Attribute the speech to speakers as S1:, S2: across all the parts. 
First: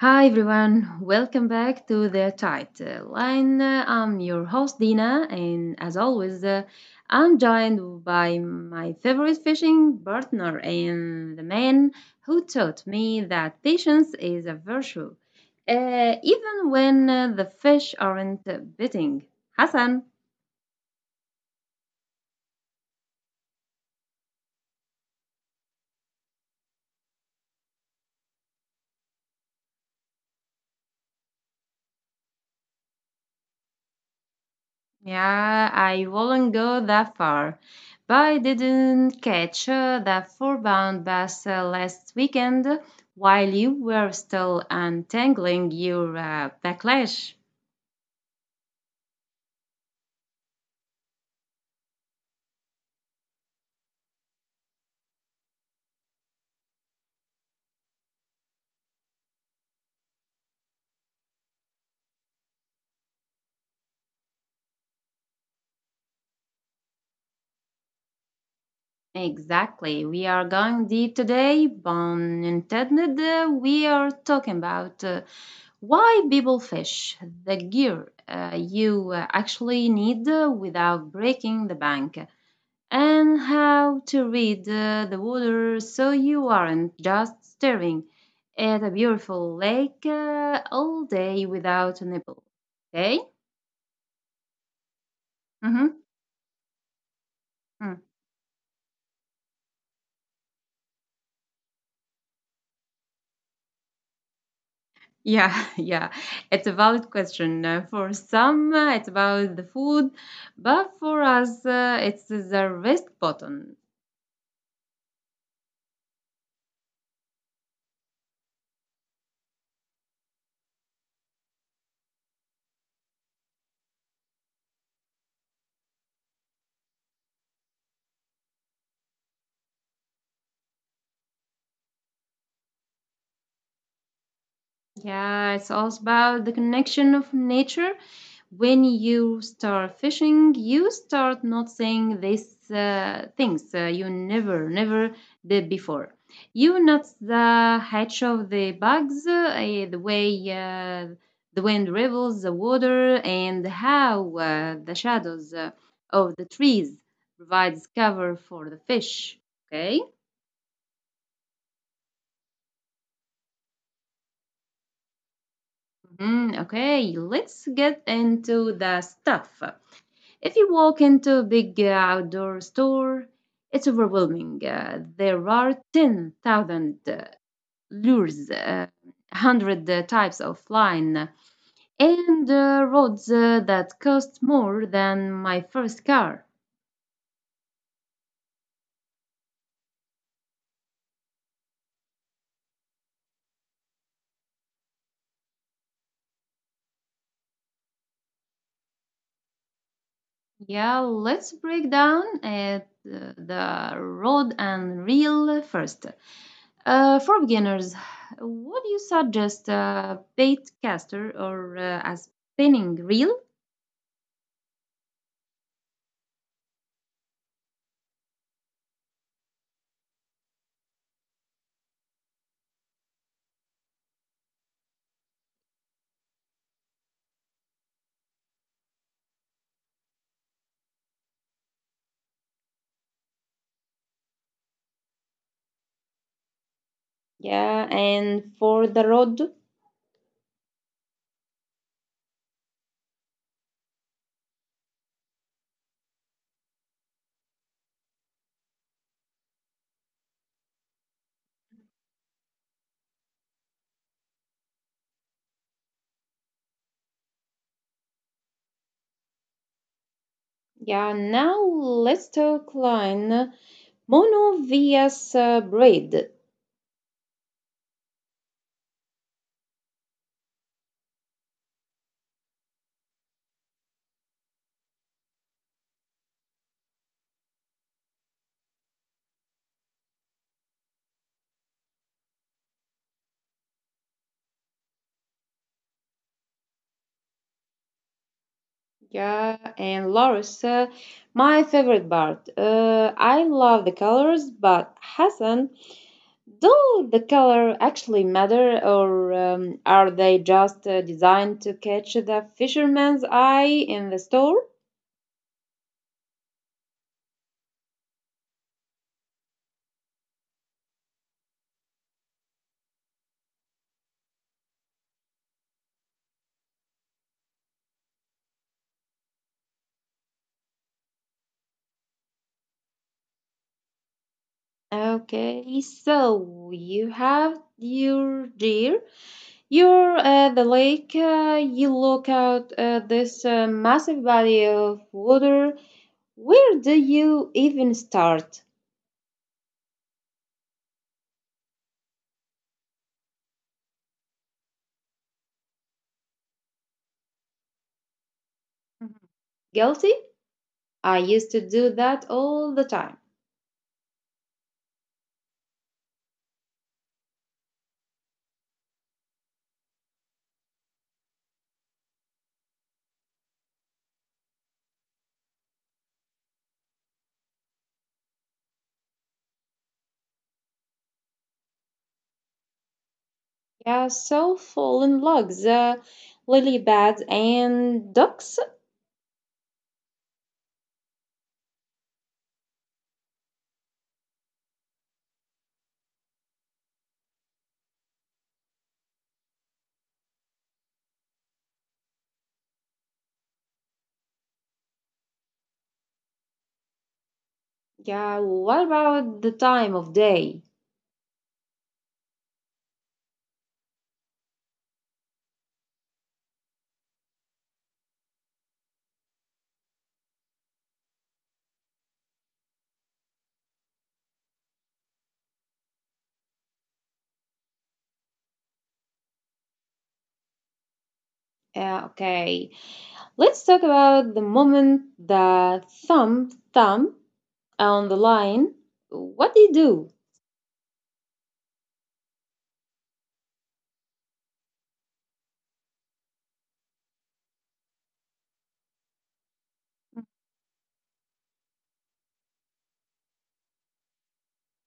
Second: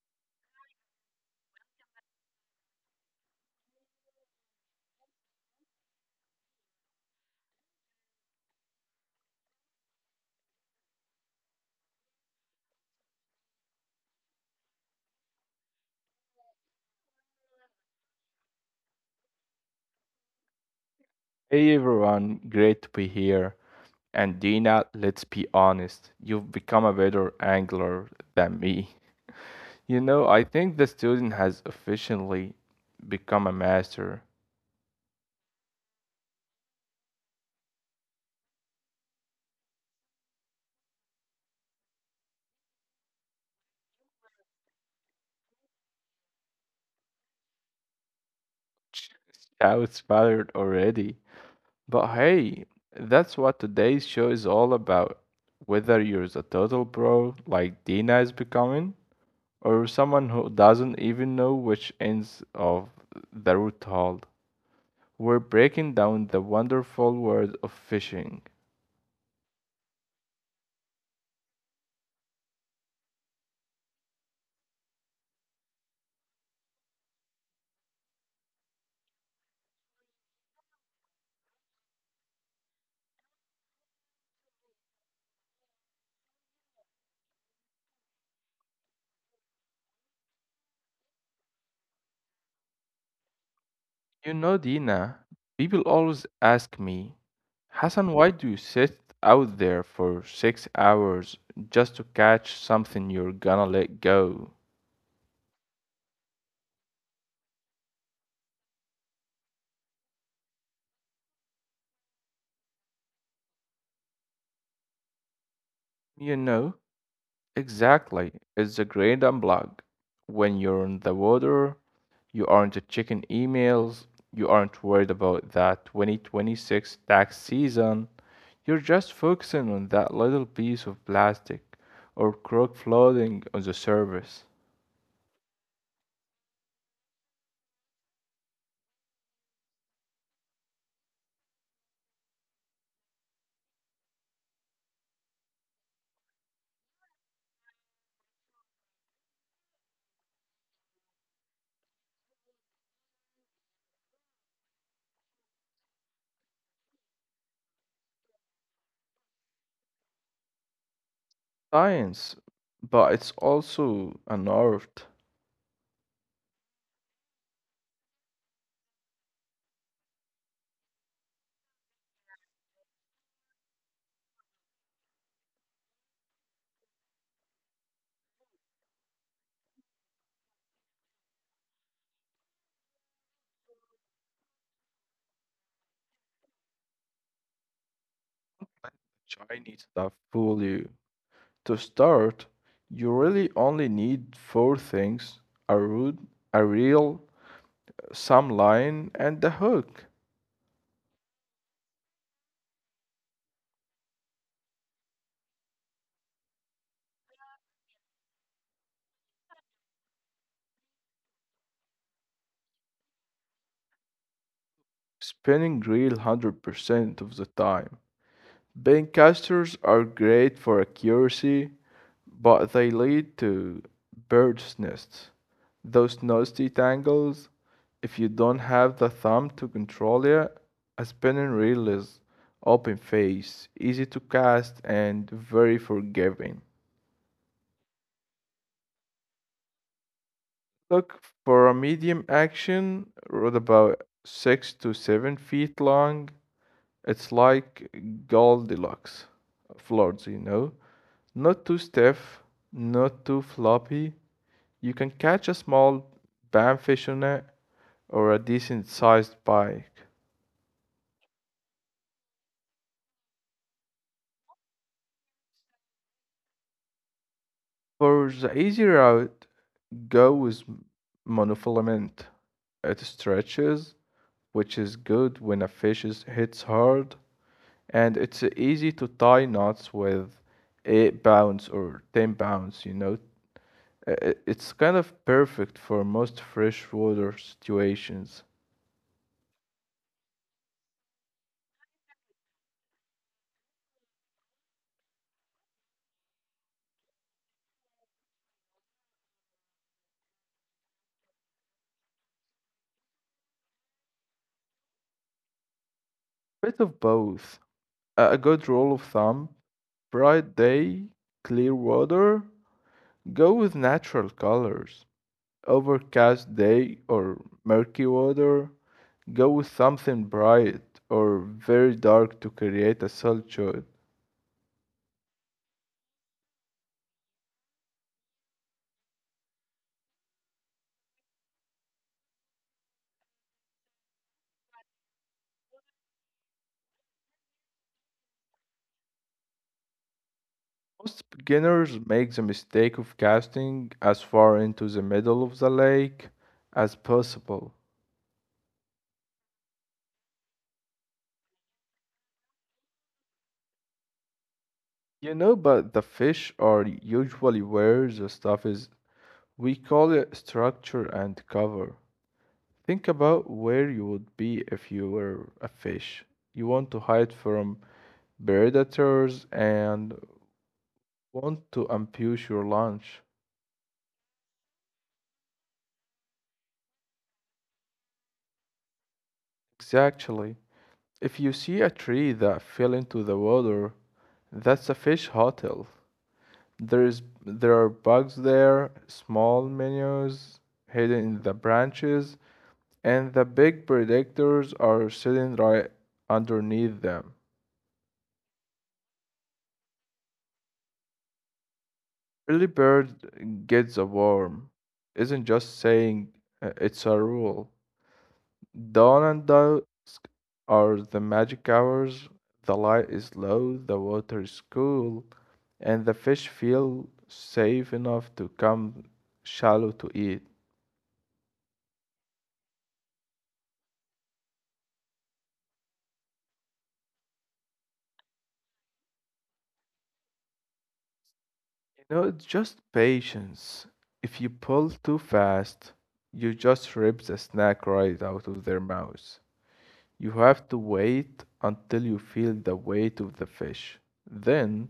S1: Hi everyone, welcome back to the title. And I'm your host Dina, and as always, I'm joined by my favorite fishing partner and the man who taught me that patience is a virtue, uh, even when the fish aren't biting. Hassan.
S2: Hey everyone, great to be here. And Dina, let's be honest, you've become a better angler than me. I think the student has officially become a master.
S1: Yeah, I wouldn't go that far. But I didn't catch that four-bound bus last weekend while you were still untangling your backlash.
S2: I was already. But hey, that's what today's show is all about. Whether you're a total pro like Dina is becoming, or someone who doesn't even know which ends of the route hold. We're breaking down the wonderful world of fishing.
S1: Exactly. We are going deep today, pun intended. We are talking about why people fish, the gear you actually need without breaking the bank, and how to read the water so you aren't just staring at a beautiful lake all day without a nipple. Okay?
S2: You know, Dina, people
S1: Mm-hmm.
S2: always ask me,
S1: Mm.
S2: Hassan, why do you sit out there for 6 hours just to catch something you're gonna let go?
S1: Yeah, yeah, it's a valid question. For some, it's about the food, but for us, it's the rest button.
S2: You know, exactly. It's a great unplug. When you're in the water, you aren't checking emails, you aren't worried about that 2026 tax season. You're just focusing on that little piece of plastic or cork floating on the surface.
S1: Yeah, it's also about the connection of nature. When you start fishing, you start noticing these things you never did before. You notice the hatch of the bugs, the way the wind rivels the water, and how the shadows of the trees provides cover for the fish. Okay.
S2: Science, but it's also an art.
S1: Mhm, okay, let's get into the stuff. If you walk into a big outdoor store, it's overwhelming. There are 10,000 lures, 100 types of line, and rods that cost more than my first car.
S2: Let the Chinese stuff fool you. To start, you really only need four things: a root, a reel, some line, and a hook.
S1: Yeah, let's break down at the rod and reel first. For beginners, would you suggest a bait caster or a spinning reel?
S2: Spinning reel 100% of the time. Bean casters are great for accuracy, but they lead to bird's nests. Those nasty tangles, if you don't have the thumb to control it, a spinning reel is open face, easy to cast, and very forgiving.
S1: Yeah, and for the road,
S2: Look for a medium action rod, about 6 to 7 feet long. It's like Goldilocks floors, you know. Not too stiff, not too floppy. You can catch a small bamfish on it or a decent sized pike.
S1: yeah, now let's talk line monovias bread.
S2: For the easy route, go with monofilament. It stretches, which is good when a fish is, hits hard, and it's easy to tie knots with 8 pounds or 10 pounds, you know. It's kind of perfect for most freshwater situations.
S1: Yeah, and Loris, my favorite part. I love the colors, but Hassan, do the color actually matter, or are they just designed to catch the fisherman's eye in the store?
S2: Bit of both. A good rule of thumb: bright day, clear water, go with natural colors. Overcast day or murky water, go with something bright or very dark to create a solid shot.
S1: Okay, so you have your deer. You're at the lake, you look out at this massive body of water. Where do you even start?
S2: Most beginners make the mistake of casting as far into the middle of the lake as possible.
S1: Mhm. Guilty? I used to do that all the time.
S2: You know, but the fish are usually where the stuff is. We call it structure and cover. Think about where you would be if you were a fish. You want to hide from predators and want to ambush your lunch.
S1: Yeah, so fallen logs, lily pads, and ducks.
S2: Exactly. If you see a tree that fell into the water, that's a fish hotel. There are bugs there, small minnows hidden in the branches, and the big predators are sitting right underneath them.
S1: Yeah, what about the time of day?
S2: Early bird gets a worm. Isn't just saying, it's a rule. Dawn and dusk are the magic hours. The light is low, the water is cool, and the fish feel safe enough to come shallow to eat.
S1: Yeah, okay, let's talk about the moment the thumb on the line. What do you do?
S2: You know, it's just patience. If you pull too fast, you just rip the snack right out of their mouths. You have to wait until you feel the weight of the fish. Then,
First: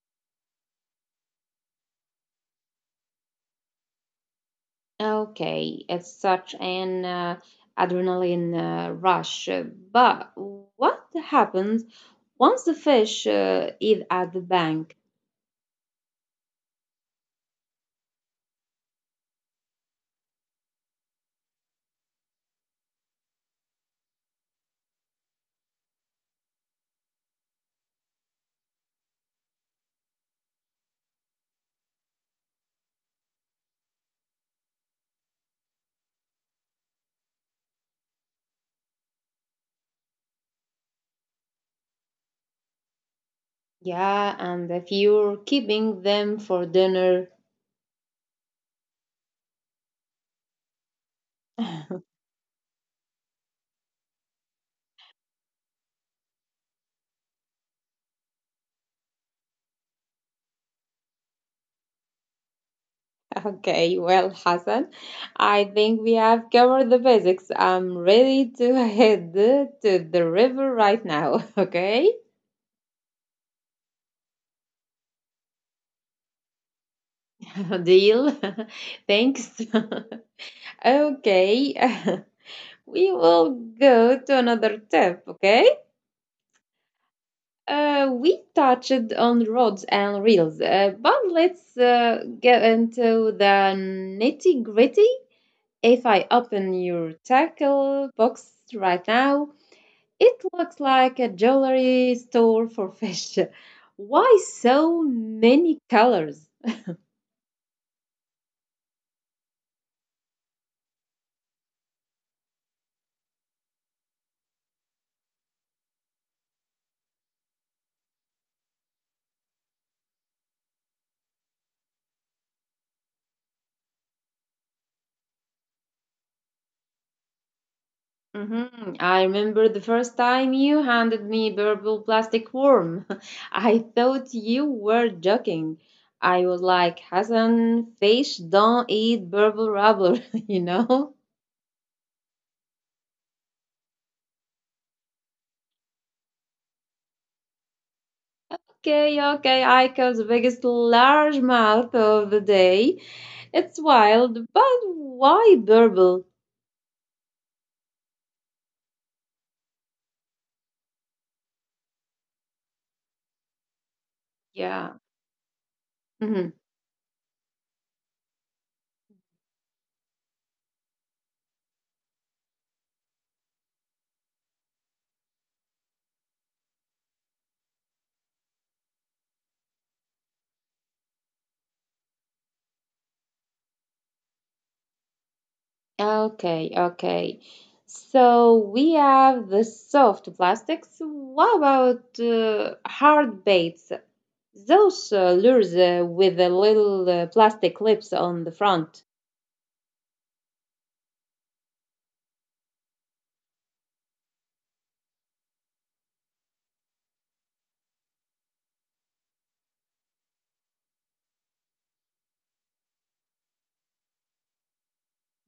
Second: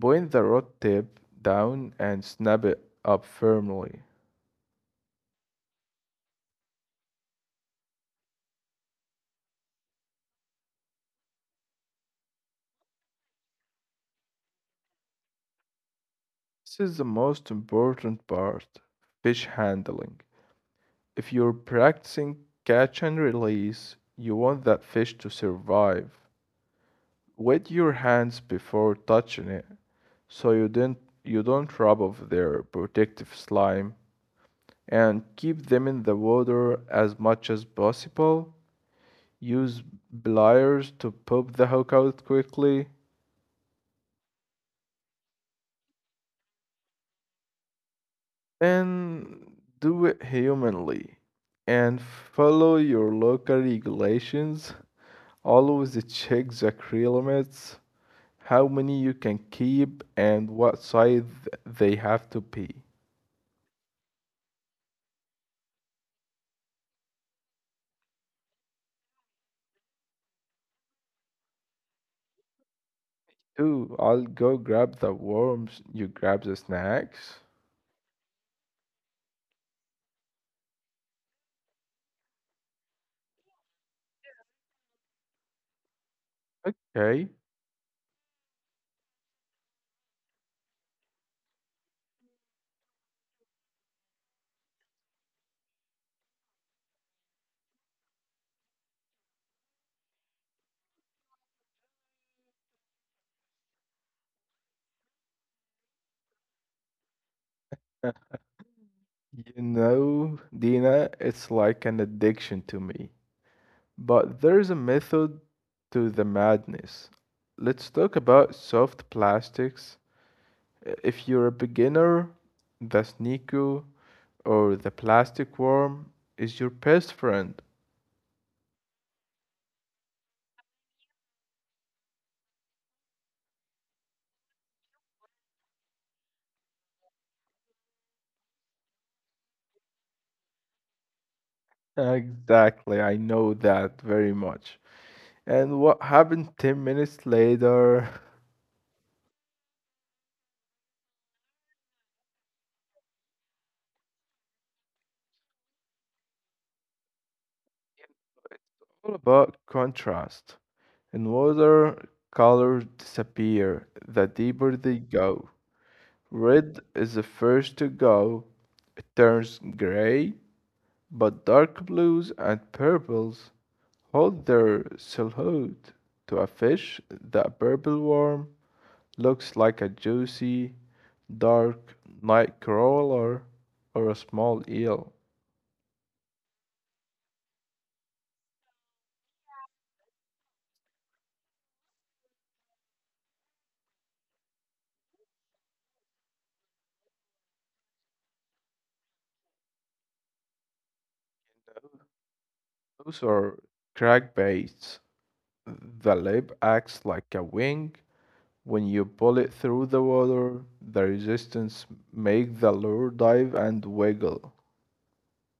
S2: point the rod tip down and snap it up firmly.
S1: Okay, it's such an adrenaline rush. But what happens once the fish is at the bank?
S2: This is the most important part: fish handling. If you're practicing catch and release, you want that fish to survive. Wet your hands before touching it so you don't rub off their protective slime, and keep them in the water as much as possible. Use pliers to pop the hook out quickly,
S1: Yeah, and if you're keeping them for dinner.
S2: and do it humanly, and follow your local regulations. Always check the tree limits, how many you can keep and what size they have to be.
S1: Okay, well, Hassan, I think we have covered the basics. I'm ready to head to the river right now. Okay.
S2: Two, I'll go grab the worms, you grab the snacks.
S1: Deal. Thanks. Okay. We will go to another tip, okay?
S2: Okay,
S1: We touched on rods and reels, but let's get into the nitty gritty. If I open your tackle box right now, it looks like a jewelry store for fish. Why so many colors?
S2: you know, Dina, it's like an addiction to me, but there's a method to the madness. Let's talk about soft plastics. If you're a beginner, the Sneaku or the Plastic Worm is your best friend.
S1: Hmm, I remember the first time you handed me purple plastic worm. I thought you were joking. I was like, Hassan, fish don't eat purple rubber, you know?
S2: Exactly, I know that very much. And what happened 10 minutes later?
S1: Okay, okay, I caught the biggest largemouth of the day. It's wild, but why purple?
S2: All about contrast. In water, colors disappear the deeper they
S1: Yeah.
S2: go.
S1: Mm-hmm.
S2: Red is the first to go, it turns gray, but dark blues and purples hold their silhouette. To a fish, the purple worm looks like a juicy, dark night crawler or a small eel.
S1: Okay, okay. So we have the soft plastics. What about hard baits? Those lures with the little plastic lips on the front.
S2: Those are crankbaits. The lip acts like a wing. When you pull it through the water, the resistance makes the lure dive and wiggle.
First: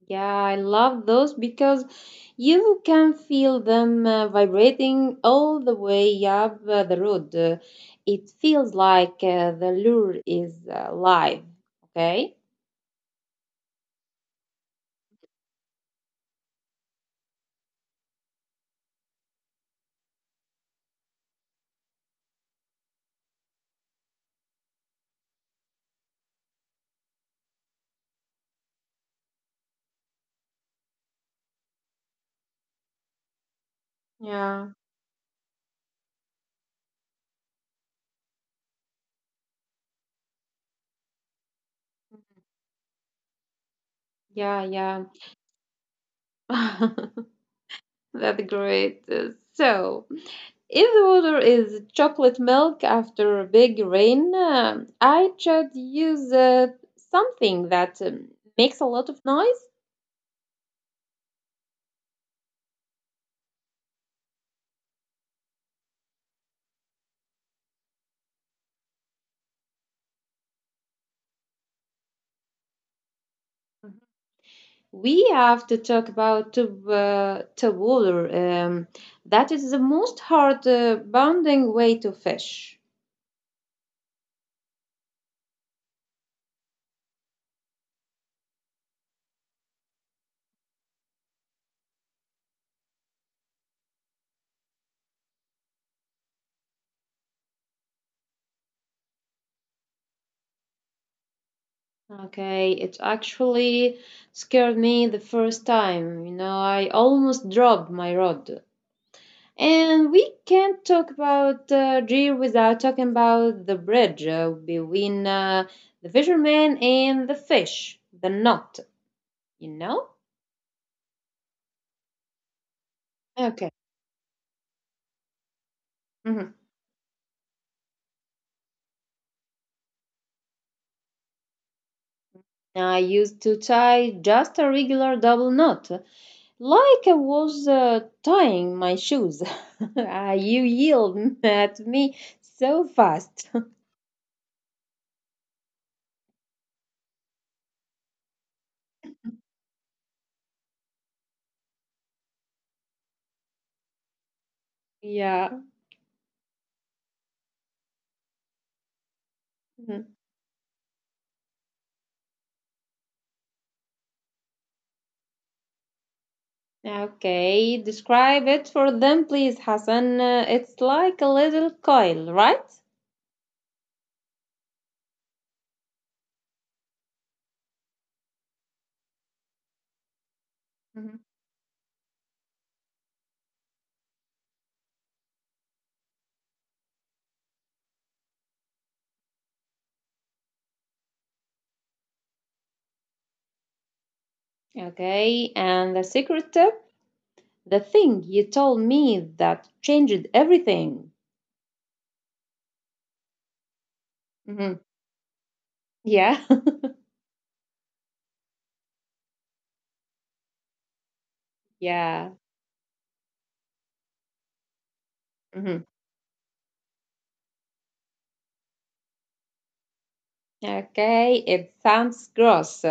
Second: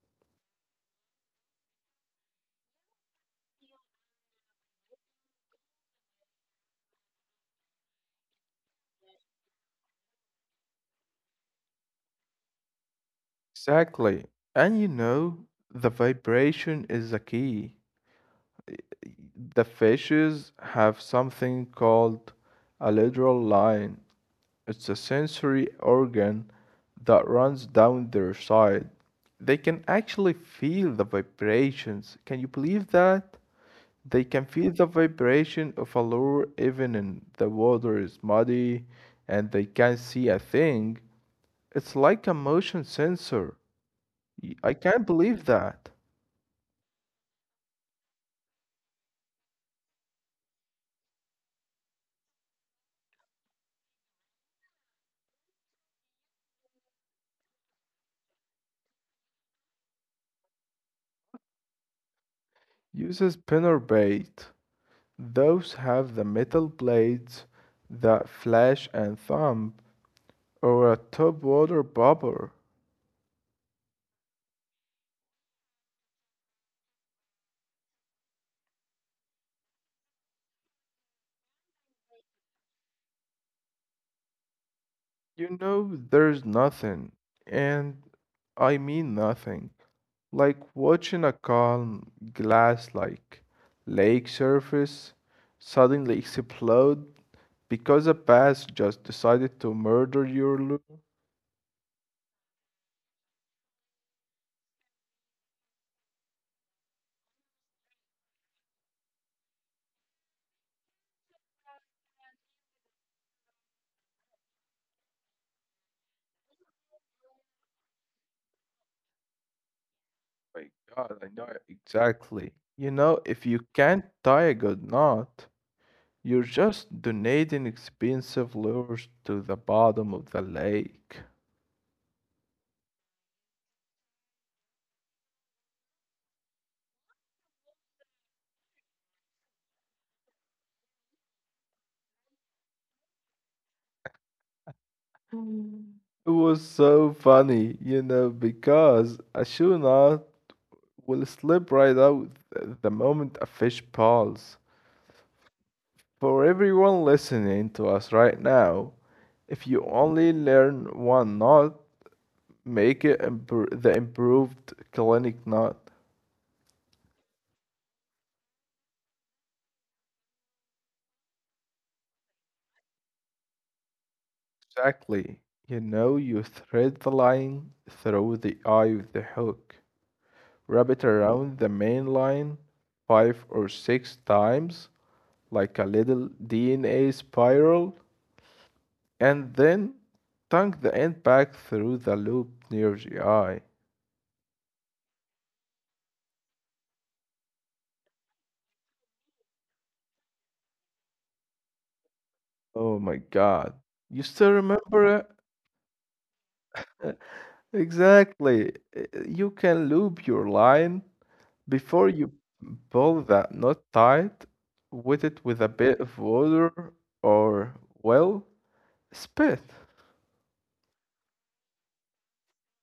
S1: Yeah, I love those because you can feel them vibrating all the way up the road. It feels like the lure is live. Okay?
S2: Exactly. And you know, the vibration is the key. The fishes have something called a lateral line. It's a sensory organ that runs down their side. They can actually feel the vibrations. Can you believe that? They can
S1: Yeah,
S2: feel the vibration of a lure even in the water is muddy and they can't see a thing. It's like a motion sensor. I
S1: yeah,
S2: can't believe that.
S1: yeah. That's great. So, if the water is chocolate milk after a big rain, I should use something that makes a lot of noise.
S2: Use a spinner bait. Those have the metal blades that flash and thump, or a top water bobber.
S1: Mhm. We have to talk about tub water. That is the most hard bounding way to fish.
S2: You know, there's nothing, and I mean nothing, like watching a calm, glass like lake surface suddenly explode because a bass just decided to murder your lure.
S1: Okay, it actually scared me the first time. You know, I almost dropped my rod. And we can't talk about Deer without talking about the bridge between the fisherman and the fish, the knot, you know?
S2: My God, I know exactly. You know, if
S1: Okay.
S2: you can't tie a good knot, you're
S1: Hmm.
S2: just donating expensive lures to the bottom of the lake.
S1: I used to tie just a regular double knot, like I was tying my shoes. Ah, you yelled at me so fast.
S2: It was so funny, you know, because a shoe knot will slip right out the moment a fish pulls.
S1: Yeah.
S2: For everyone listening to us right now, if you
S1: Mhm.
S2: only learn one knot, make it the improved clinic knot.
S1: Okay, describe it for them, please, Hassan. It's like a little coil, right?
S2: Exactly. You know, you thread the line through the eye of the hook. Wrap it
S1: Mm-hmm.
S2: around the main line five or six times, like a little DNA spiral, and then tuck the end back through the loop near the eye.
S1: Okay, and the secret tip, the thing you told me that changed everything.
S2: Oh my god. You still
S1: Hmm.
S2: remember it?
S1: Yeah,
S2: Exactly. You can loop your line before
S1: yeah.
S2: you pull that knot tight, with a
S1: Hmm.
S2: bit of water or, well, spit.
S1: Okay, it sounds gross,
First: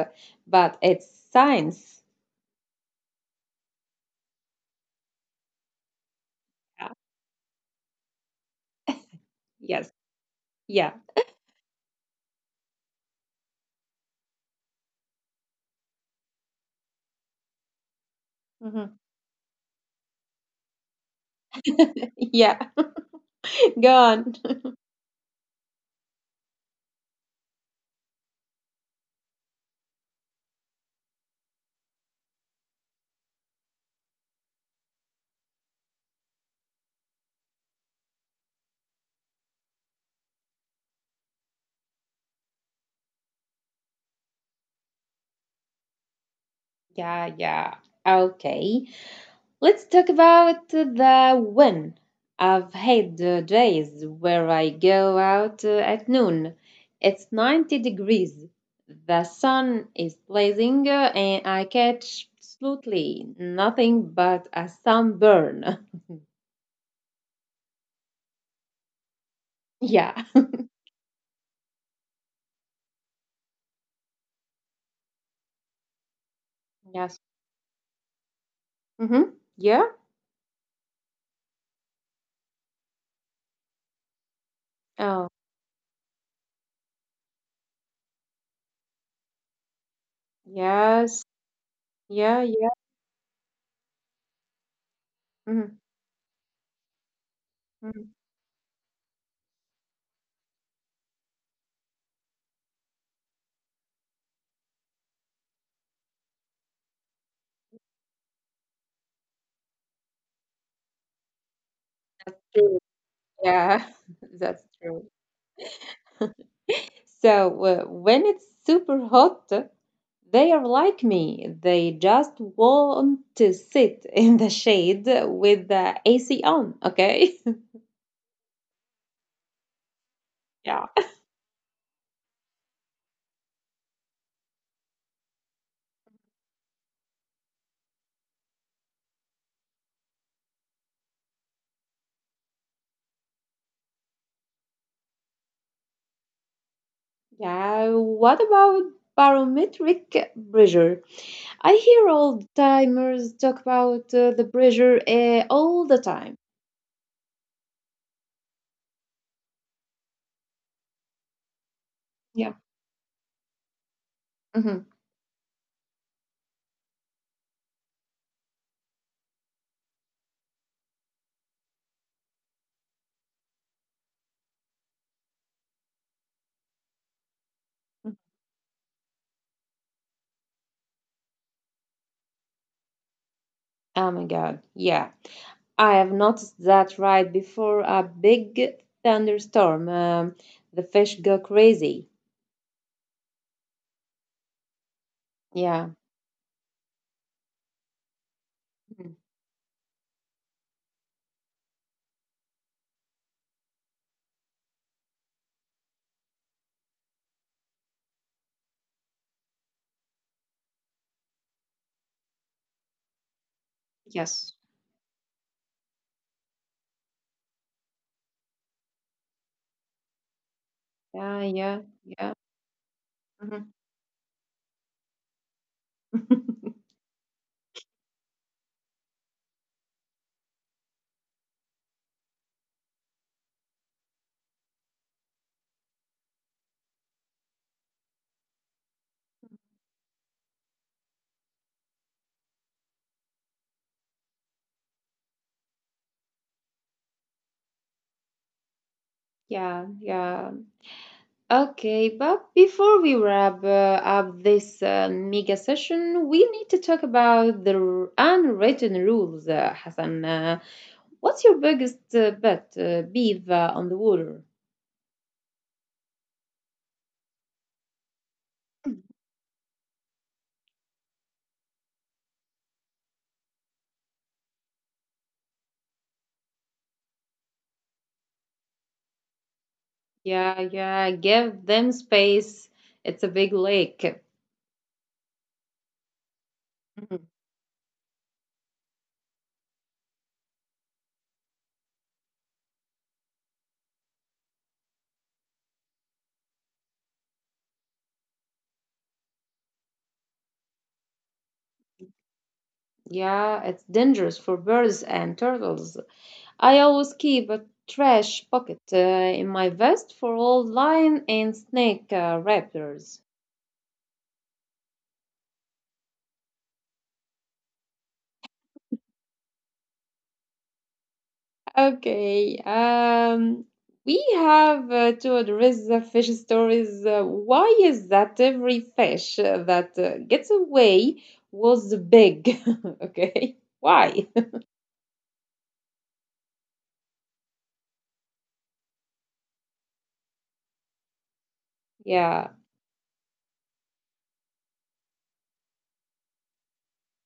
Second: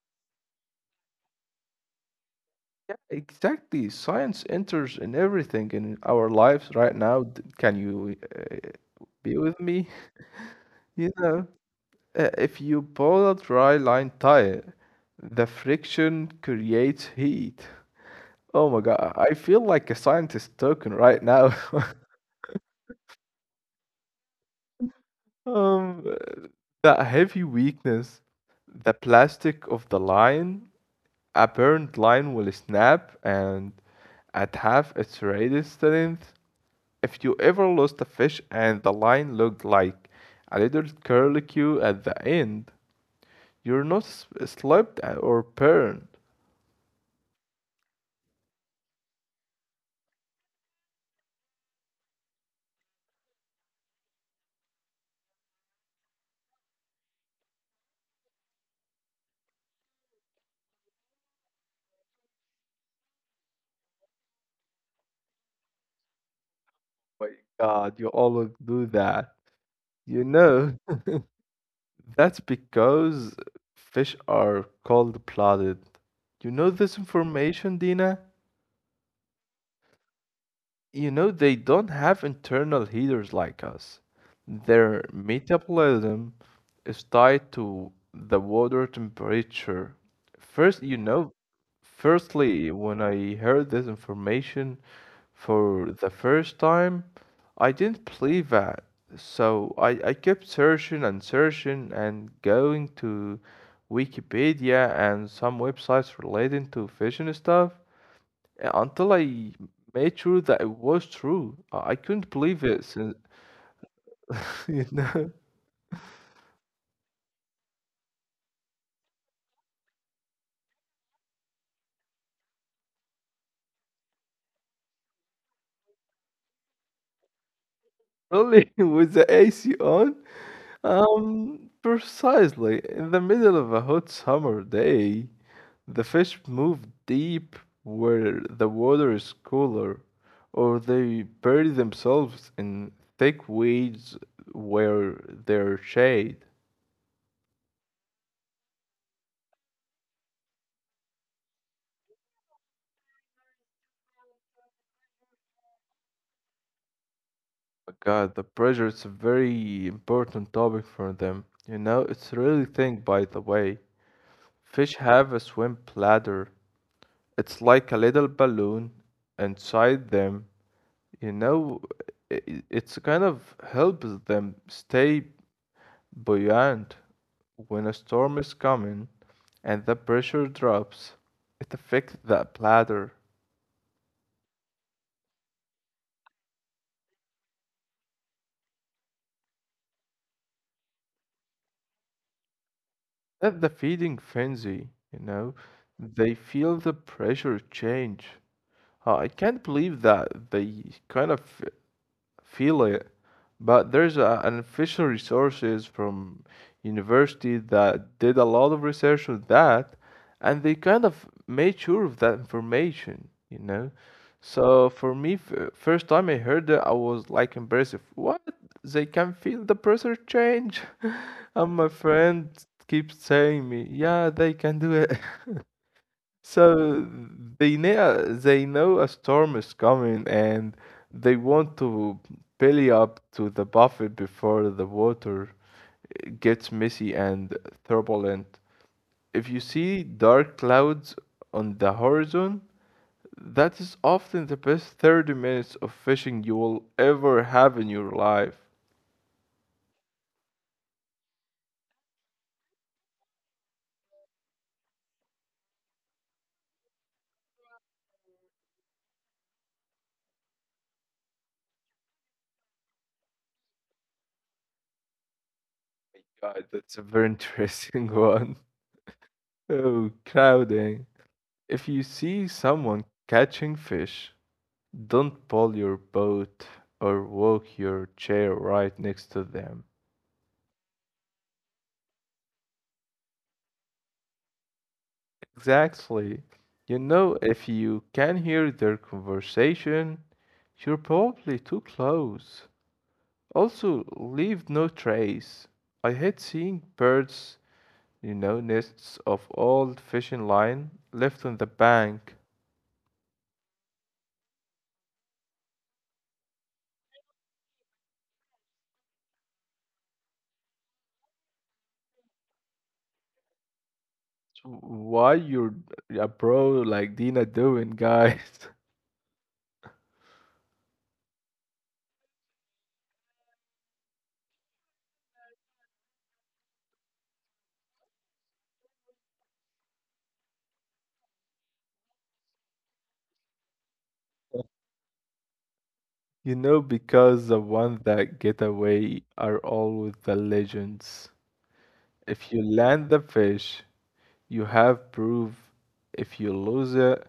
S1: but it's science.
S2: Yeah, exactly. Science enters in everything in our lives
S1: Yeah.
S2: right now. Can you be with me?
S1: Yes, yeah.
S2: You know, if you pull a dry line tire, the friction creates heat. Oh my
S1: Hmm.
S2: God, I feel like a scientist talking right now.
S1: Yeah, go on.
S2: Um, that heavy weakness, the plastic of the line, a burned line will snap and at half its radius length. If you ever lost a fish and the line looked like a little curlicue at the end, you're not slipped or burned.
S1: Yeah, yeah. Okay. Let's talk about the when. I've had days where I go out at noon. It's 90 degrees. The sun is blazing and I catch absolutely nothing but a sunburn.
S2: My God, you always do that. You
S1: Yeah.
S2: know, that's because fish are cold blooded. You know this
S1: Yes.
S2: information, Dina?
S1: Mm-hmm. Yeah.
S2: You know, they don't have internal heaters like us. Their
S1: Oh,
S2: metabolism is tied to the water temperature. First, you
S1: yes.
S2: know,
S1: Yeah, yeah.
S2: firstly, when I heard this information
S1: Mm-hmm.
S2: for the first time, I didn't believe that. So I kept searching and searching and going to Wikipedia and some websites relating to fishing stuff. Yeah, until I made sure that it was true. I couldn't believe
S1: True.
S2: it since,
S1: Yeah, that's
S2: you
S1: true.
S2: know,
S1: So, when it's super hot, they are like me. They just want to sit in the shade with the AC on, okay?
S2: really with the AC on,
S1: Yeah.
S2: precisely in the middle of a hot summer day, the fish move deep where the water is cooler, or they bury themselves in thick weeds where there's shade.
S1: Yeah, what about barometric pressure? I hear old timers talk about the pressure all the time.
S2: Oh God, the pressure is a very important topic for them. You know, it's
S1: Yeah.
S2: really thing, by the way.
S1: Hmm.
S2: Fish have a swim bladder. It's like a little balloon inside them. You know, it's kind of helps them stay buoyant when a storm is coming and the pressure drops. It affects the bladder.
S1: Oh my God. Yeah. I have noticed that right before a big thunderstorm, the fish go crazy.
S2: That's the feeding frenzy, you know.
S1: Yeah.
S2: They feel the pressure change.
S1: Mhm.
S2: I can't believe that they kind of feel it. But there's an official resources from university that did a lot of research on that, and they kind of made sure of that information, you know.
S1: Yes.
S2: So for me, first time I heard it, I was like impressive. What? They can feel the pressure change,
S1: Yeah.
S2: and
S1: Yeah.
S2: my
S1: Yeah.
S2: friend keeps saying
S1: Mhm.
S2: me, yeah, they can do it. So they know a storm is coming and they want to belly up to the buffet before the water gets messy and turbulent. If you see dark clouds on the horizon, that is often the best 30 minutes of fishing you will ever have in your life.
S1: Yeah, yeah. Okay, but before we wrap up this mega session, we need to talk about the unwritten rules, Hassan. What's your biggest bet? Beef on the water.
S2: God, that's a very interesting one. Oh, crowding. If you see someone catching fish, don't pull your boat or walk your chair right next to them.
S1: Yeah, yeah. Give them space. It's a big lake.
S2: Exactly. You
S1: Mhm.
S2: know, if you can hear their conversation, you're probably too close. Also, leave no trace. I hate seeing birds, you know, nests of old fishing line left on the bank.
S1: Yeah, it's dangerous for birds and turtles. I always keep a trash bucket in my vest for old lion and snake raptors.
S2: So why you're a bro like Dina doing, guys?
S1: Okay. We have to address the fish stories. Why is that every fish that gets away was big? Okay. Why?
S2: You know, because the ones that get away are always the legends. If
S1: Yeah.
S2: you land the fish, you have proof. If you lose it,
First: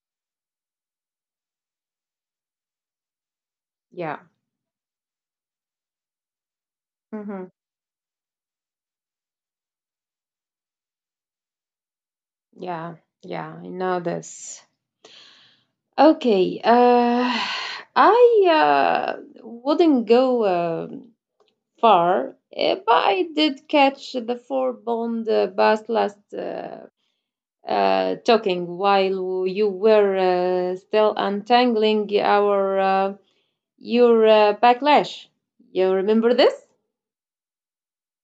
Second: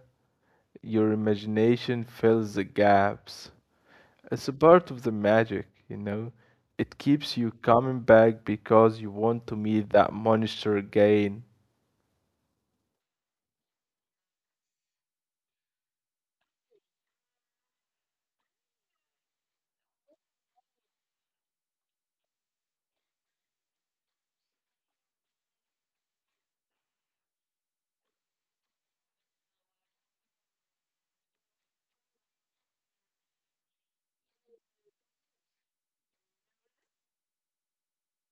S2: your imagination fills the gaps.
S1: Yeah.
S2: It's a part of the magic, you know? It keeps
S1: Hmm.
S2: you coming back because you want to meet that monster again.
S1: Yeah. Yeah. I know this. Okay. I wouldn't go far, eh, but I did catch the 4-pound bass last talking while you were still untangling our your backlash. You remember this?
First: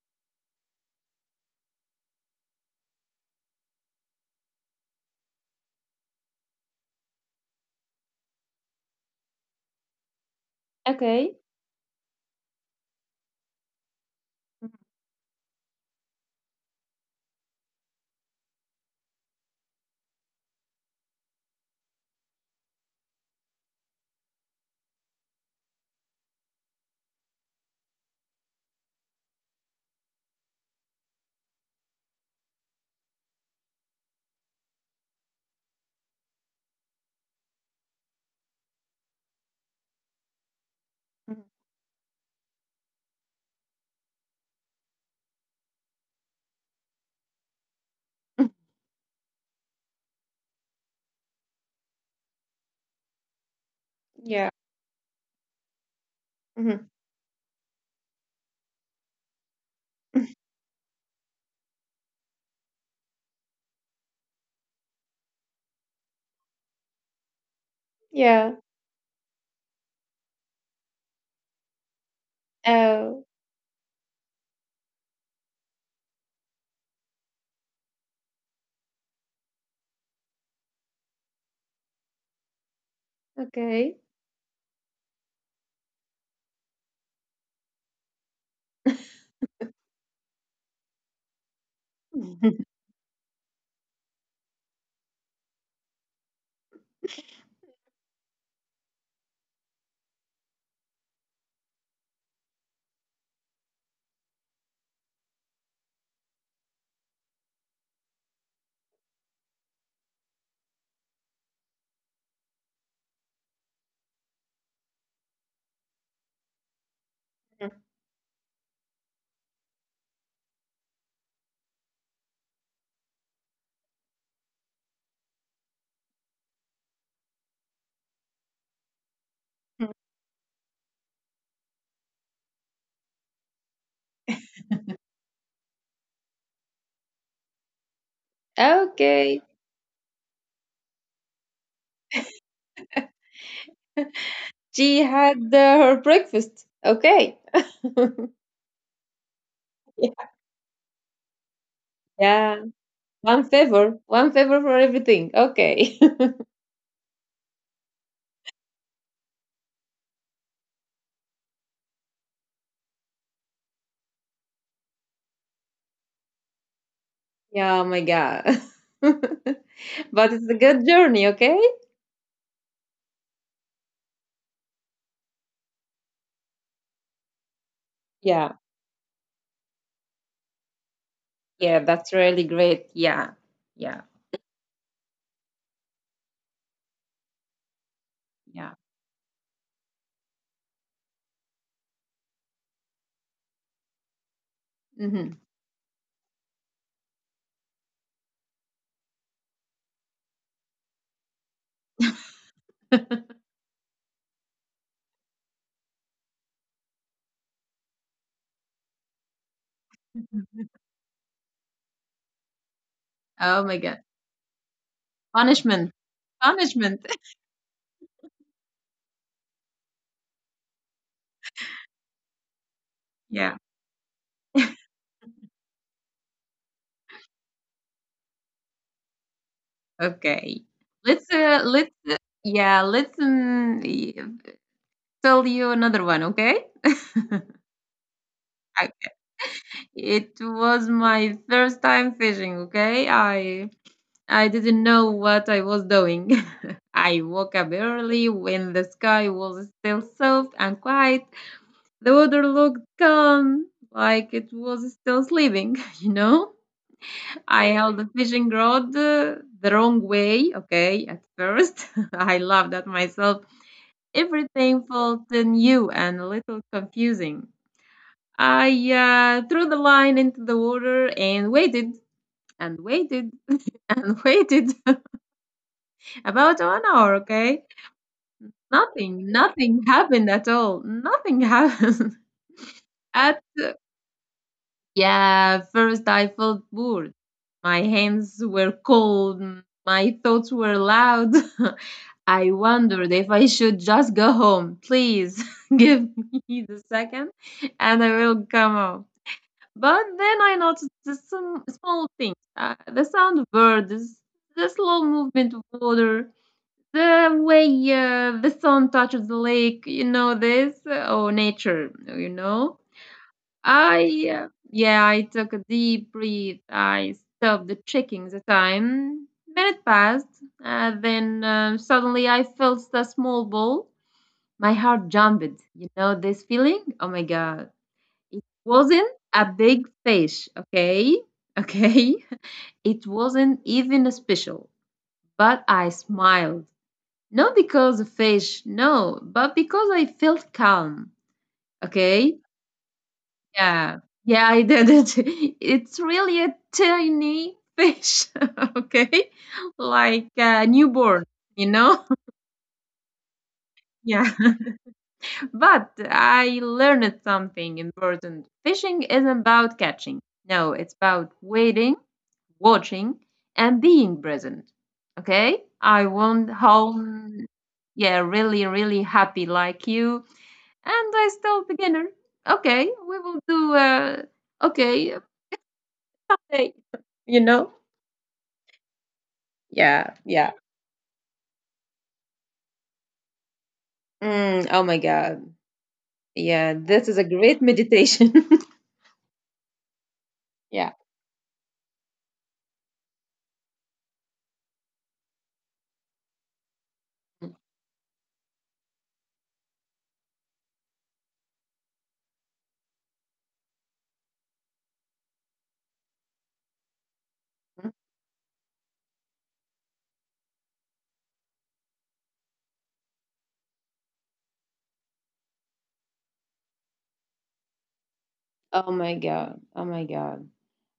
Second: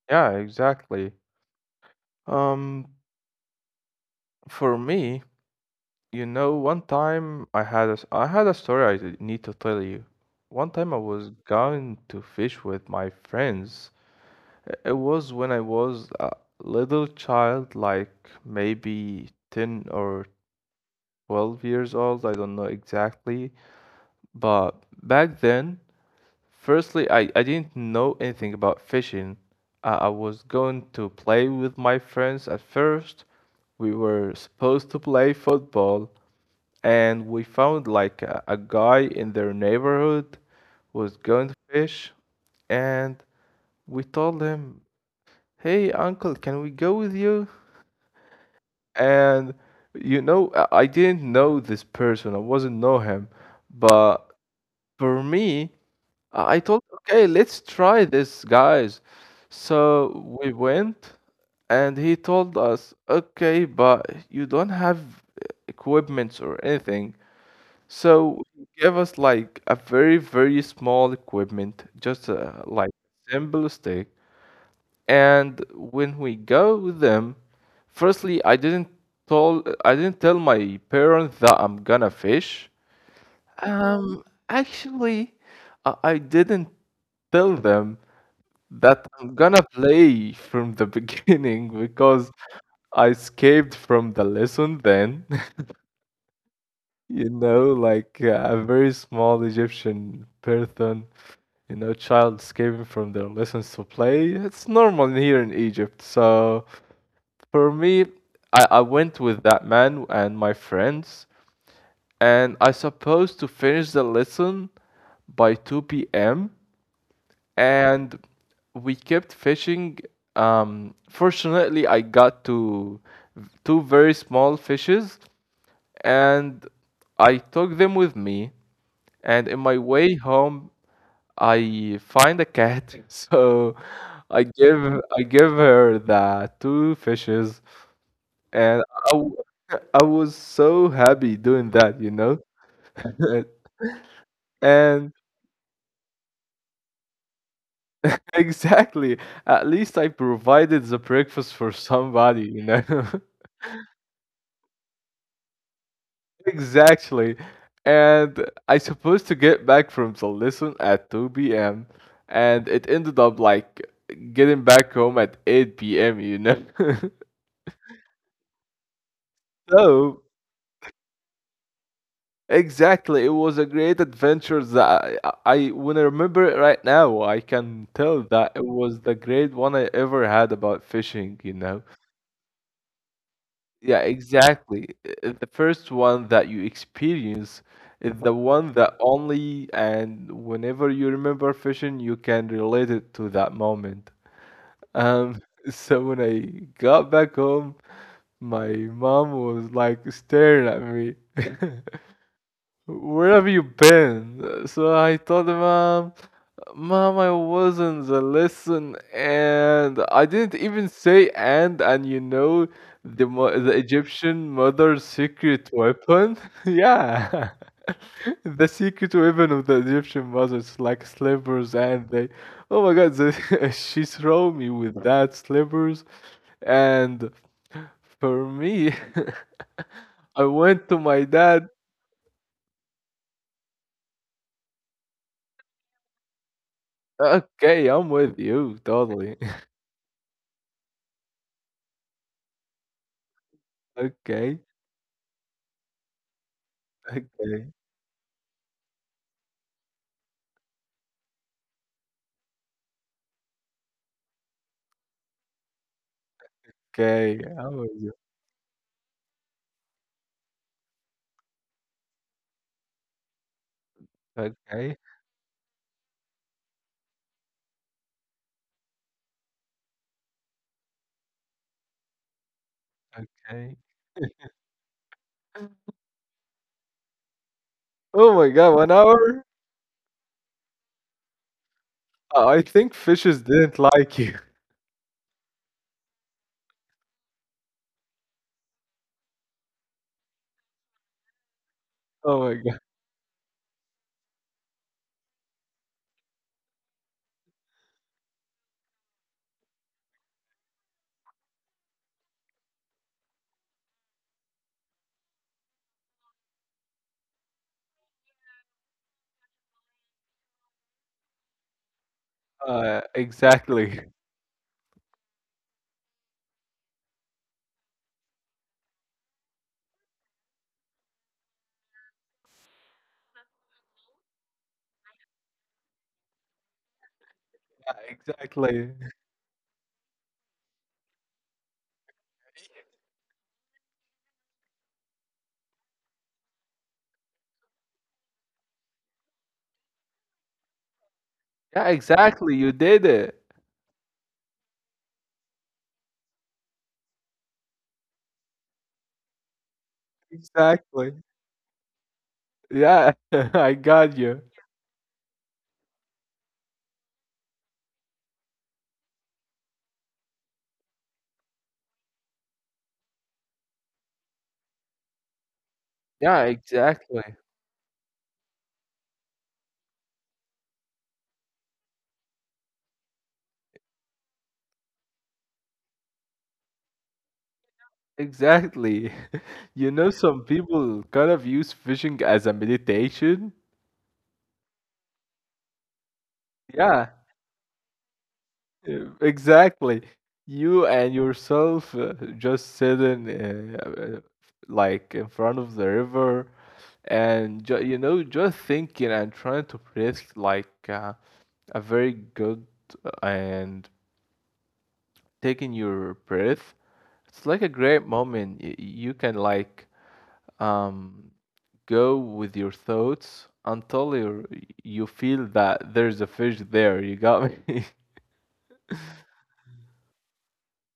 S2: Yeah, exactly. Um, for me, you know, one time I had a s I had a story I need to tell you. One time I was
S1: Okay.
S2: going to fish with my friends. I- It was when I was a little child, like maybe 10 or 12 years old, I don't know exactly. But back then, firstly, I didn't know anything about fishing. I was going to play with my friends at first. We were supposed to play football, and we found like a guy in their neighborhood was going to fish, and we told him, hey, uncle, can we go with you?
S1: Mhm, mhm.
S2: And, I didn't know this person. I wasn't know him, but
S1: Yeah.
S2: for me, I told,
S1: Mhm.
S2: okay, let's try this, guys. So we went, and he told us, okay, but you don't have equipments or anything. So
S1: Yeah.
S2: he gave us like a very, very small equipment, just like
S1: Oh.
S2: simple stick. And when we go with them, firstly, I didn't tell my parents that I'm gonna fish.
S1: Okay.
S2: Um, Actually, I didn't tell them that I'm gonna play from the beginning, because I escaped from the lesson then. You know, like a very small Egyptian person, child escaping from their lessons to play. It's normal here in Egypt. So for me, I went with that man and my friends, and I supposed to finish the lesson by 2 p.m., and we kept fishing. Fortunately, I got to two very small fishes, and I took them with me. And in my way home, I find a cat, so I give I give her the two fishes, and
S1: Okay.
S2: I was so happy doing that, you know.
S1: She
S2: And,
S1: had her breakfast. Okay.
S2: exactly, at least I
S1: Yeah.
S2: provided the breakfast for somebody,
S1: Yeah.
S2: you know.
S1: One favor. One favor for everything. Okay.
S2: Exactly. And I supposed to get back from the lesson at 2 p.m., and it ended up like getting back home at 8 p.m., you know.
S1: Yeah. Oh my God.
S2: So,
S1: But it's a good journey. Okay.
S2: exactly, it was a great adventure that I when I remember it right now, I can tell
S1: Yeah.
S2: that it was the great one I ever had about fishing, you
S1: Yeah,
S2: know.
S1: that's really great. Yeah. Yeah.
S2: Yeah, exactly. The first one that you experience is the
S1: Yeah.
S2: one that only, and whenever you remember fishing, you can relate it to that moment.
S1: Hmm.
S2: Um, so when I got back home, my mom was like staring at me. Where have you been? So I told her, Mom, Mom, I wasn't the lesson, and I didn't even say and. And you know, the
S1: Oh
S2: mo-
S1: my
S2: the
S1: God,
S2: Egyptian mother's secret
S1: punishment,
S2: weapon.
S1: punishment.
S2: Yeah, the secret weapon of the Egyptian mothers, like slippers, and they. Oh my God,
S1: Yeah.
S2: she threw me with that slippers, and for me, I
S1: Okay.
S2: went to
S1: Let's
S2: my
S1: uh,
S2: dad.
S1: let's let's tell you another one, okay?
S2: Okay, I'm with you
S1: I-
S2: totally.
S1: it was my first time fishing, okay? I
S2: Okay,
S1: didn't know what I was doing. I woke up
S2: okay.
S1: early when the sky was still soft and quiet. The water looked calm, like it was still sleeping, you know?
S2: Okay,
S1: I
S2: how was
S1: held the
S2: it?
S1: fishing rod the wrong way, okay, at first. I laughed at myself. Everything
S2: Okay,
S1: felt new and a little confusing. I threw the line into the water and waited
S2: okay.
S1: and waited about 1 hour, okay?
S2: Oh my god, 1
S1: Nothing,
S2: hour?
S1: nothing happened at all. Nothing happened.
S2: I think
S1: At
S2: fishes didn't like you.
S1: Yeah, first I felt bored. My hands were cold, my thoughts were loud. I
S2: Oh my god.
S1: wondered if I should just go home. Please give me the second and I will come home. But then I noticed the some small things, the sound of birds, the slow movement of water, the way the sun touches the lake, you know, this, or nature, you know.
S2: Exactly.
S1: I took a deep breath. I stopped checking the time. Minute passed, and then suddenly I felt a small ball. My heart jumped. You know this feeling? Oh my God.
S2: Yeah,
S1: It
S2: exactly.
S1: wasn't a big fish, okay? Okay. It wasn't even special, but I smiled. Not because of fish, no, but because I felt calm,
S2: Yeah,
S1: okay?
S2: exactly, you did it.
S1: Yeah. Yeah, I did it. It's really a tiny fish, okay? Like a
S2: Exactly.
S1: newborn, you know?
S2: Yeah, I got
S1: Yeah.
S2: you.
S1: But I learned something important. Fishing isn't about catching. No, it's about waiting, watching, and being present. Okay? I went
S2: Yeah, exactly.
S1: home, yeah, really, really happy like you, and I still beginner. Okay, we will do okay. Like, you know?
S2: Exactly. You
S1: Yeah,
S2: know, some
S1: yeah.
S2: people kind of use fishing as a meditation.
S1: Mm, oh my God. Yeah, this
S2: Yeah.
S1: is a great meditation.
S2: Yeah, exactly. You
S1: Yeah.
S2: and yourself, just sitting, like in front of the river and ju you know just thinking and trying to breathe, like, a very good, and taking your breath. It's like a
S1: Mhm.
S2: great moment. You can, like, um go with your thoughts until you feel that there's a fish there. You got me?
S1: Oh my God. Oh my God.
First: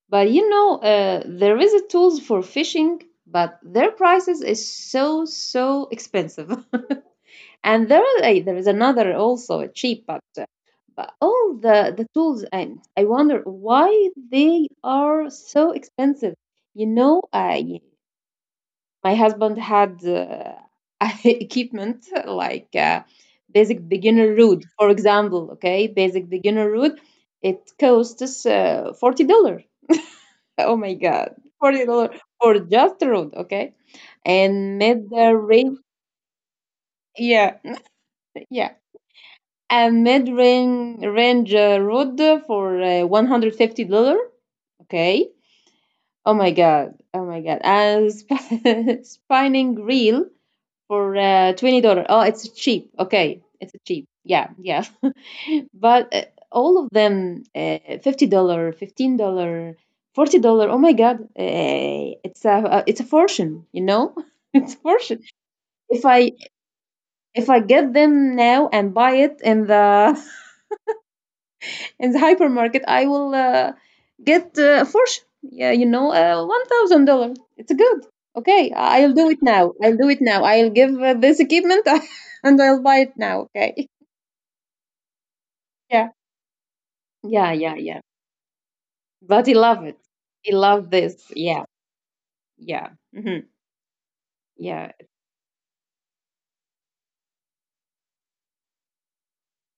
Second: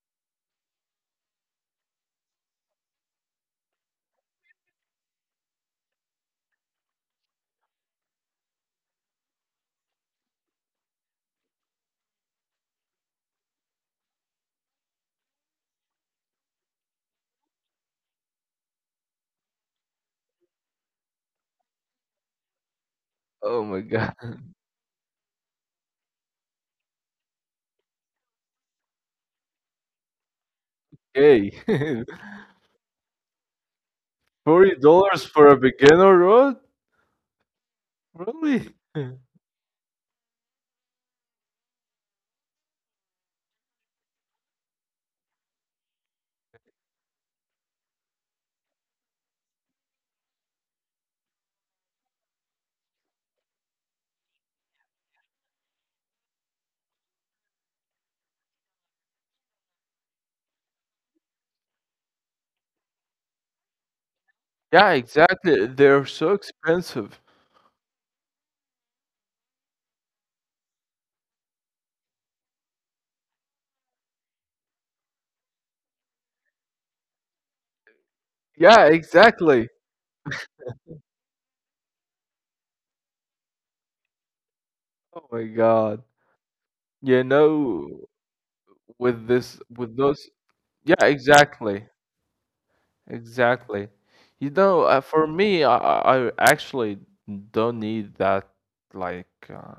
S1: But you know, there is a tools for fishing, but their prices is so expensive. And there is another also a cheap, but all the tools, and I wonder why they are so expensive. You know, I my husband had equipment like
S2: Oh my
S1: basic
S2: God.
S1: beginner route, for example. Okay, basic beginner route. It costs $40. Oh my god,
S2: Okay.
S1: $40 for just a road. Okay,
S2: Forty
S1: and mid
S2: dollars for a
S1: range.
S2: beginner road?
S1: Yeah, yeah.
S2: Really?
S1: And mid range road for $150. Okay. Oh my god. Oh my god. And spinning reel for $20. Oh, it's cheap. Okay, it's cheap. Yeah, yeah. But all of them, $50, $15, $40. Oh my God, it's a fortune. You know, it's a
S2: Yeah,
S1: fortune.
S2: exactly. They're
S1: If
S2: so
S1: I
S2: expensive.
S1: if I get them now and buy it in the hypermarket, I will get a fortune. Yeah, you know, $1,000. It's good. Okay,
S2: Yeah,
S1: I'll do it
S2: exactly.
S1: now. I'll do it now. I'll give this equipment and I'll buy it now. Okay.
S2: Oh my God.
S1: Yeah.
S2: You
S1: Yeah. Yeah. Yeah.
S2: know, with
S1: But he
S2: this,
S1: love
S2: with
S1: it.
S2: those.
S1: He love
S2: Yeah,
S1: this. Yeah.
S2: exactly.
S1: Yeah. Hmm.
S2: Exactly. You know,
S1: Yeah.
S2: for me, I actually don't need that, like,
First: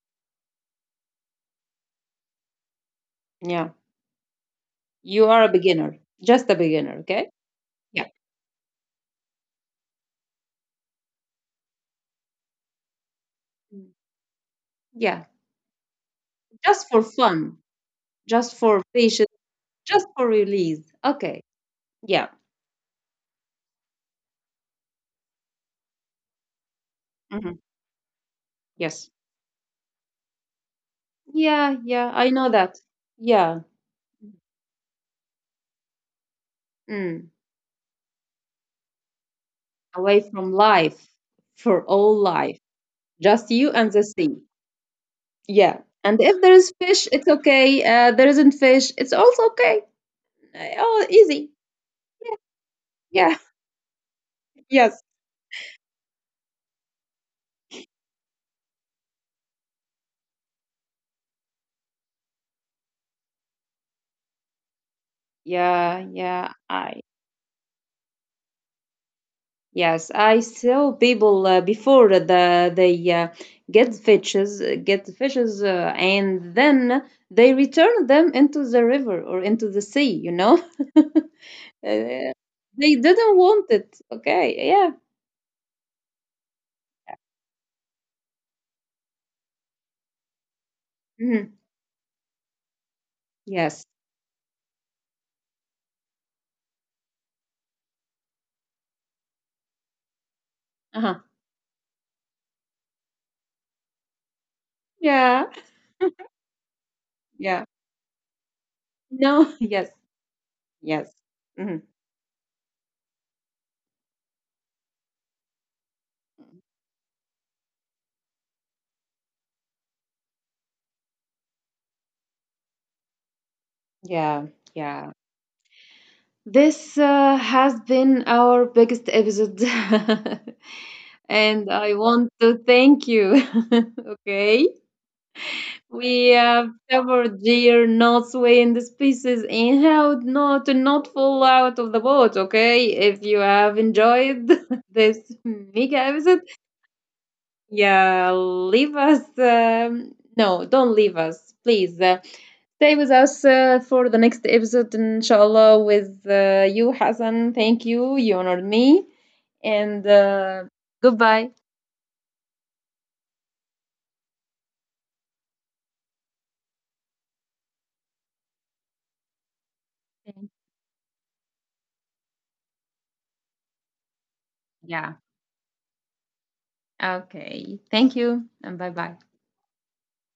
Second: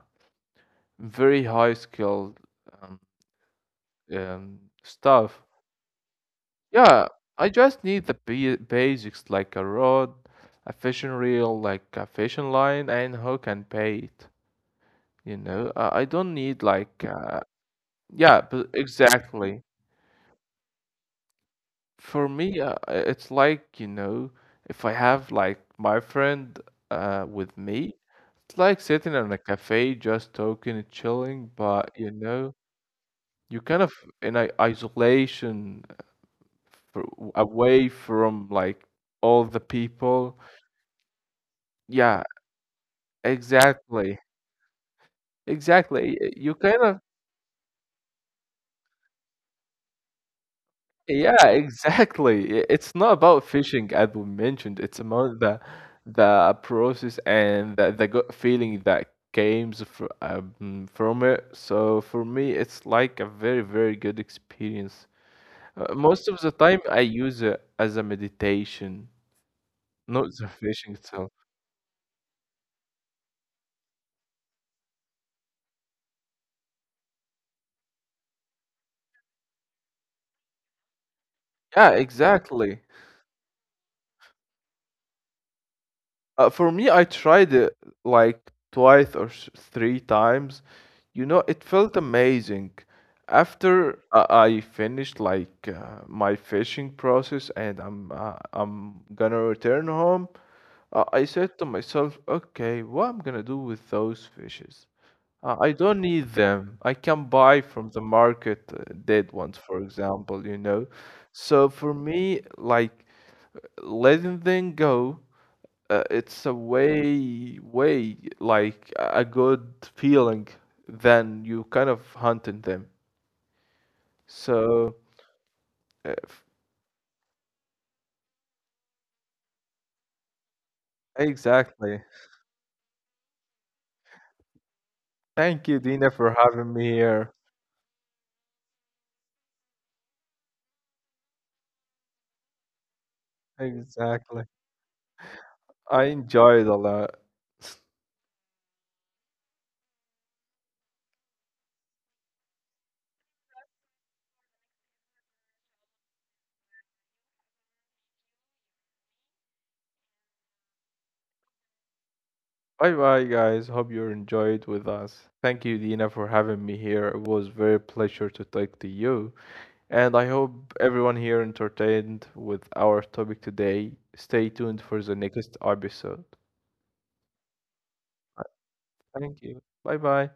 S2: very high skilled, um,
S1: Yeah.
S2: um,
S1: You
S2: stuff.
S1: are a beginner. Just a beginner.
S2: Yeah,
S1: Okay.
S2: I just need
S1: Yeah.
S2: the basics, like a rod, a fishing reel, like a fishing line, and hook and
S1: Mm.
S2: bait.
S1: Yeah.
S2: You know, I don't need,
S1: Just
S2: like,
S1: for fun.
S2: yeah,
S1: Just
S2: but
S1: for patience.
S2: exactly.
S1: Just for release. Okay.
S2: For
S1: Yeah.
S2: me, it's like, you know, if I have like my friend with
S1: Hmm.
S2: me, it's like
S1: Yes.
S2: sitting in a cafe, just talking and chilling,
S1: Yeah,
S2: but you
S1: yeah, I know
S2: know,
S1: that.
S2: you
S1: Yeah.
S2: kind of in a isolation, for,
S1: Mm.
S2: away from like all the
S1: Away
S2: people.
S1: from life, for all
S2: Yeah,
S1: life, just you and the
S2: exactly,
S1: sea. Yeah.
S2: exactly.
S1: And
S2: Y-
S1: if there
S2: You
S1: is
S2: kind of,
S1: fish, it's okay. There isn't fish, it's also okay. Oh,
S2: yeah,
S1: easy.
S2: exactly. It's not
S1: Yeah.
S2: about fishing, as we mentioned. It's
S1: Yes.
S2: about the process and the good feeling that comes fr from it. So for me, it's like a very, very good experience.
S1: Yeah,
S2: Most of
S1: yeah.
S2: the time,
S1: I
S2: I use it as a meditation,
S1: yes,
S2: not
S1: I
S2: the
S1: saw
S2: fishing itself.
S1: people before they get fishes, get the fishes, and then they return them into the river or into the sea. You know.
S2: Yeah,
S1: Uh,
S2: exactly.
S1: they didn't want it. Okay. Yeah.
S2: For me, I tried it like twice or three times. You know,
S1: Hmm.
S2: it felt amazing.
S1: Yes.
S2: After I finished, like, my fishing process, and I'm gonna return home,
S1: Uh huh.
S2: I said to myself, okay, what I'm gonna do with those fishes?
S1: Yeah.
S2: I don't need them. I can buy
S1: Yeah.
S2: from the market dead
S1: No.
S2: ones, for
S1: Yes.
S2: example, you know.
S1: Yes.
S2: So
S1: Hmm.
S2: for me, like, letting them go, it's a way like a good feeling than you kind of hunting them.
S1: Yeah.
S2: So
S1: Yeah.
S2: uh, f-
S1: This has been our biggest episode. And I
S2: exactly.
S1: want to thank you. Okay.
S2: Thank you, Dina,
S1: We
S2: for
S1: have
S2: having me here.
S1: covered gear, knots, wind, spaces, and how not to not fall out of the boat. Okay. If you have
S2: Exactly.
S1: enjoyed this mega
S2: I
S1: episode,
S2: enjoyed a lot.
S1: yeah, leave us. No, don't leave us, please. Stay with us for the next episode, inshallah, with you, Hassan. Thank you. You honored me. And goodbye.
S2: Bye bye, guys. Hope you enjoyed with us. Thank you, Dina, for having me here. It was very pleasure to talk to you. And I
S1: Thank-
S2: hope everyone here entertained with our topic today. Stay tuned for
S1: Yeah.
S2: the next episode.
S1: Okay. Thank you. And bye bye.
S2: Thank you. Bye bye.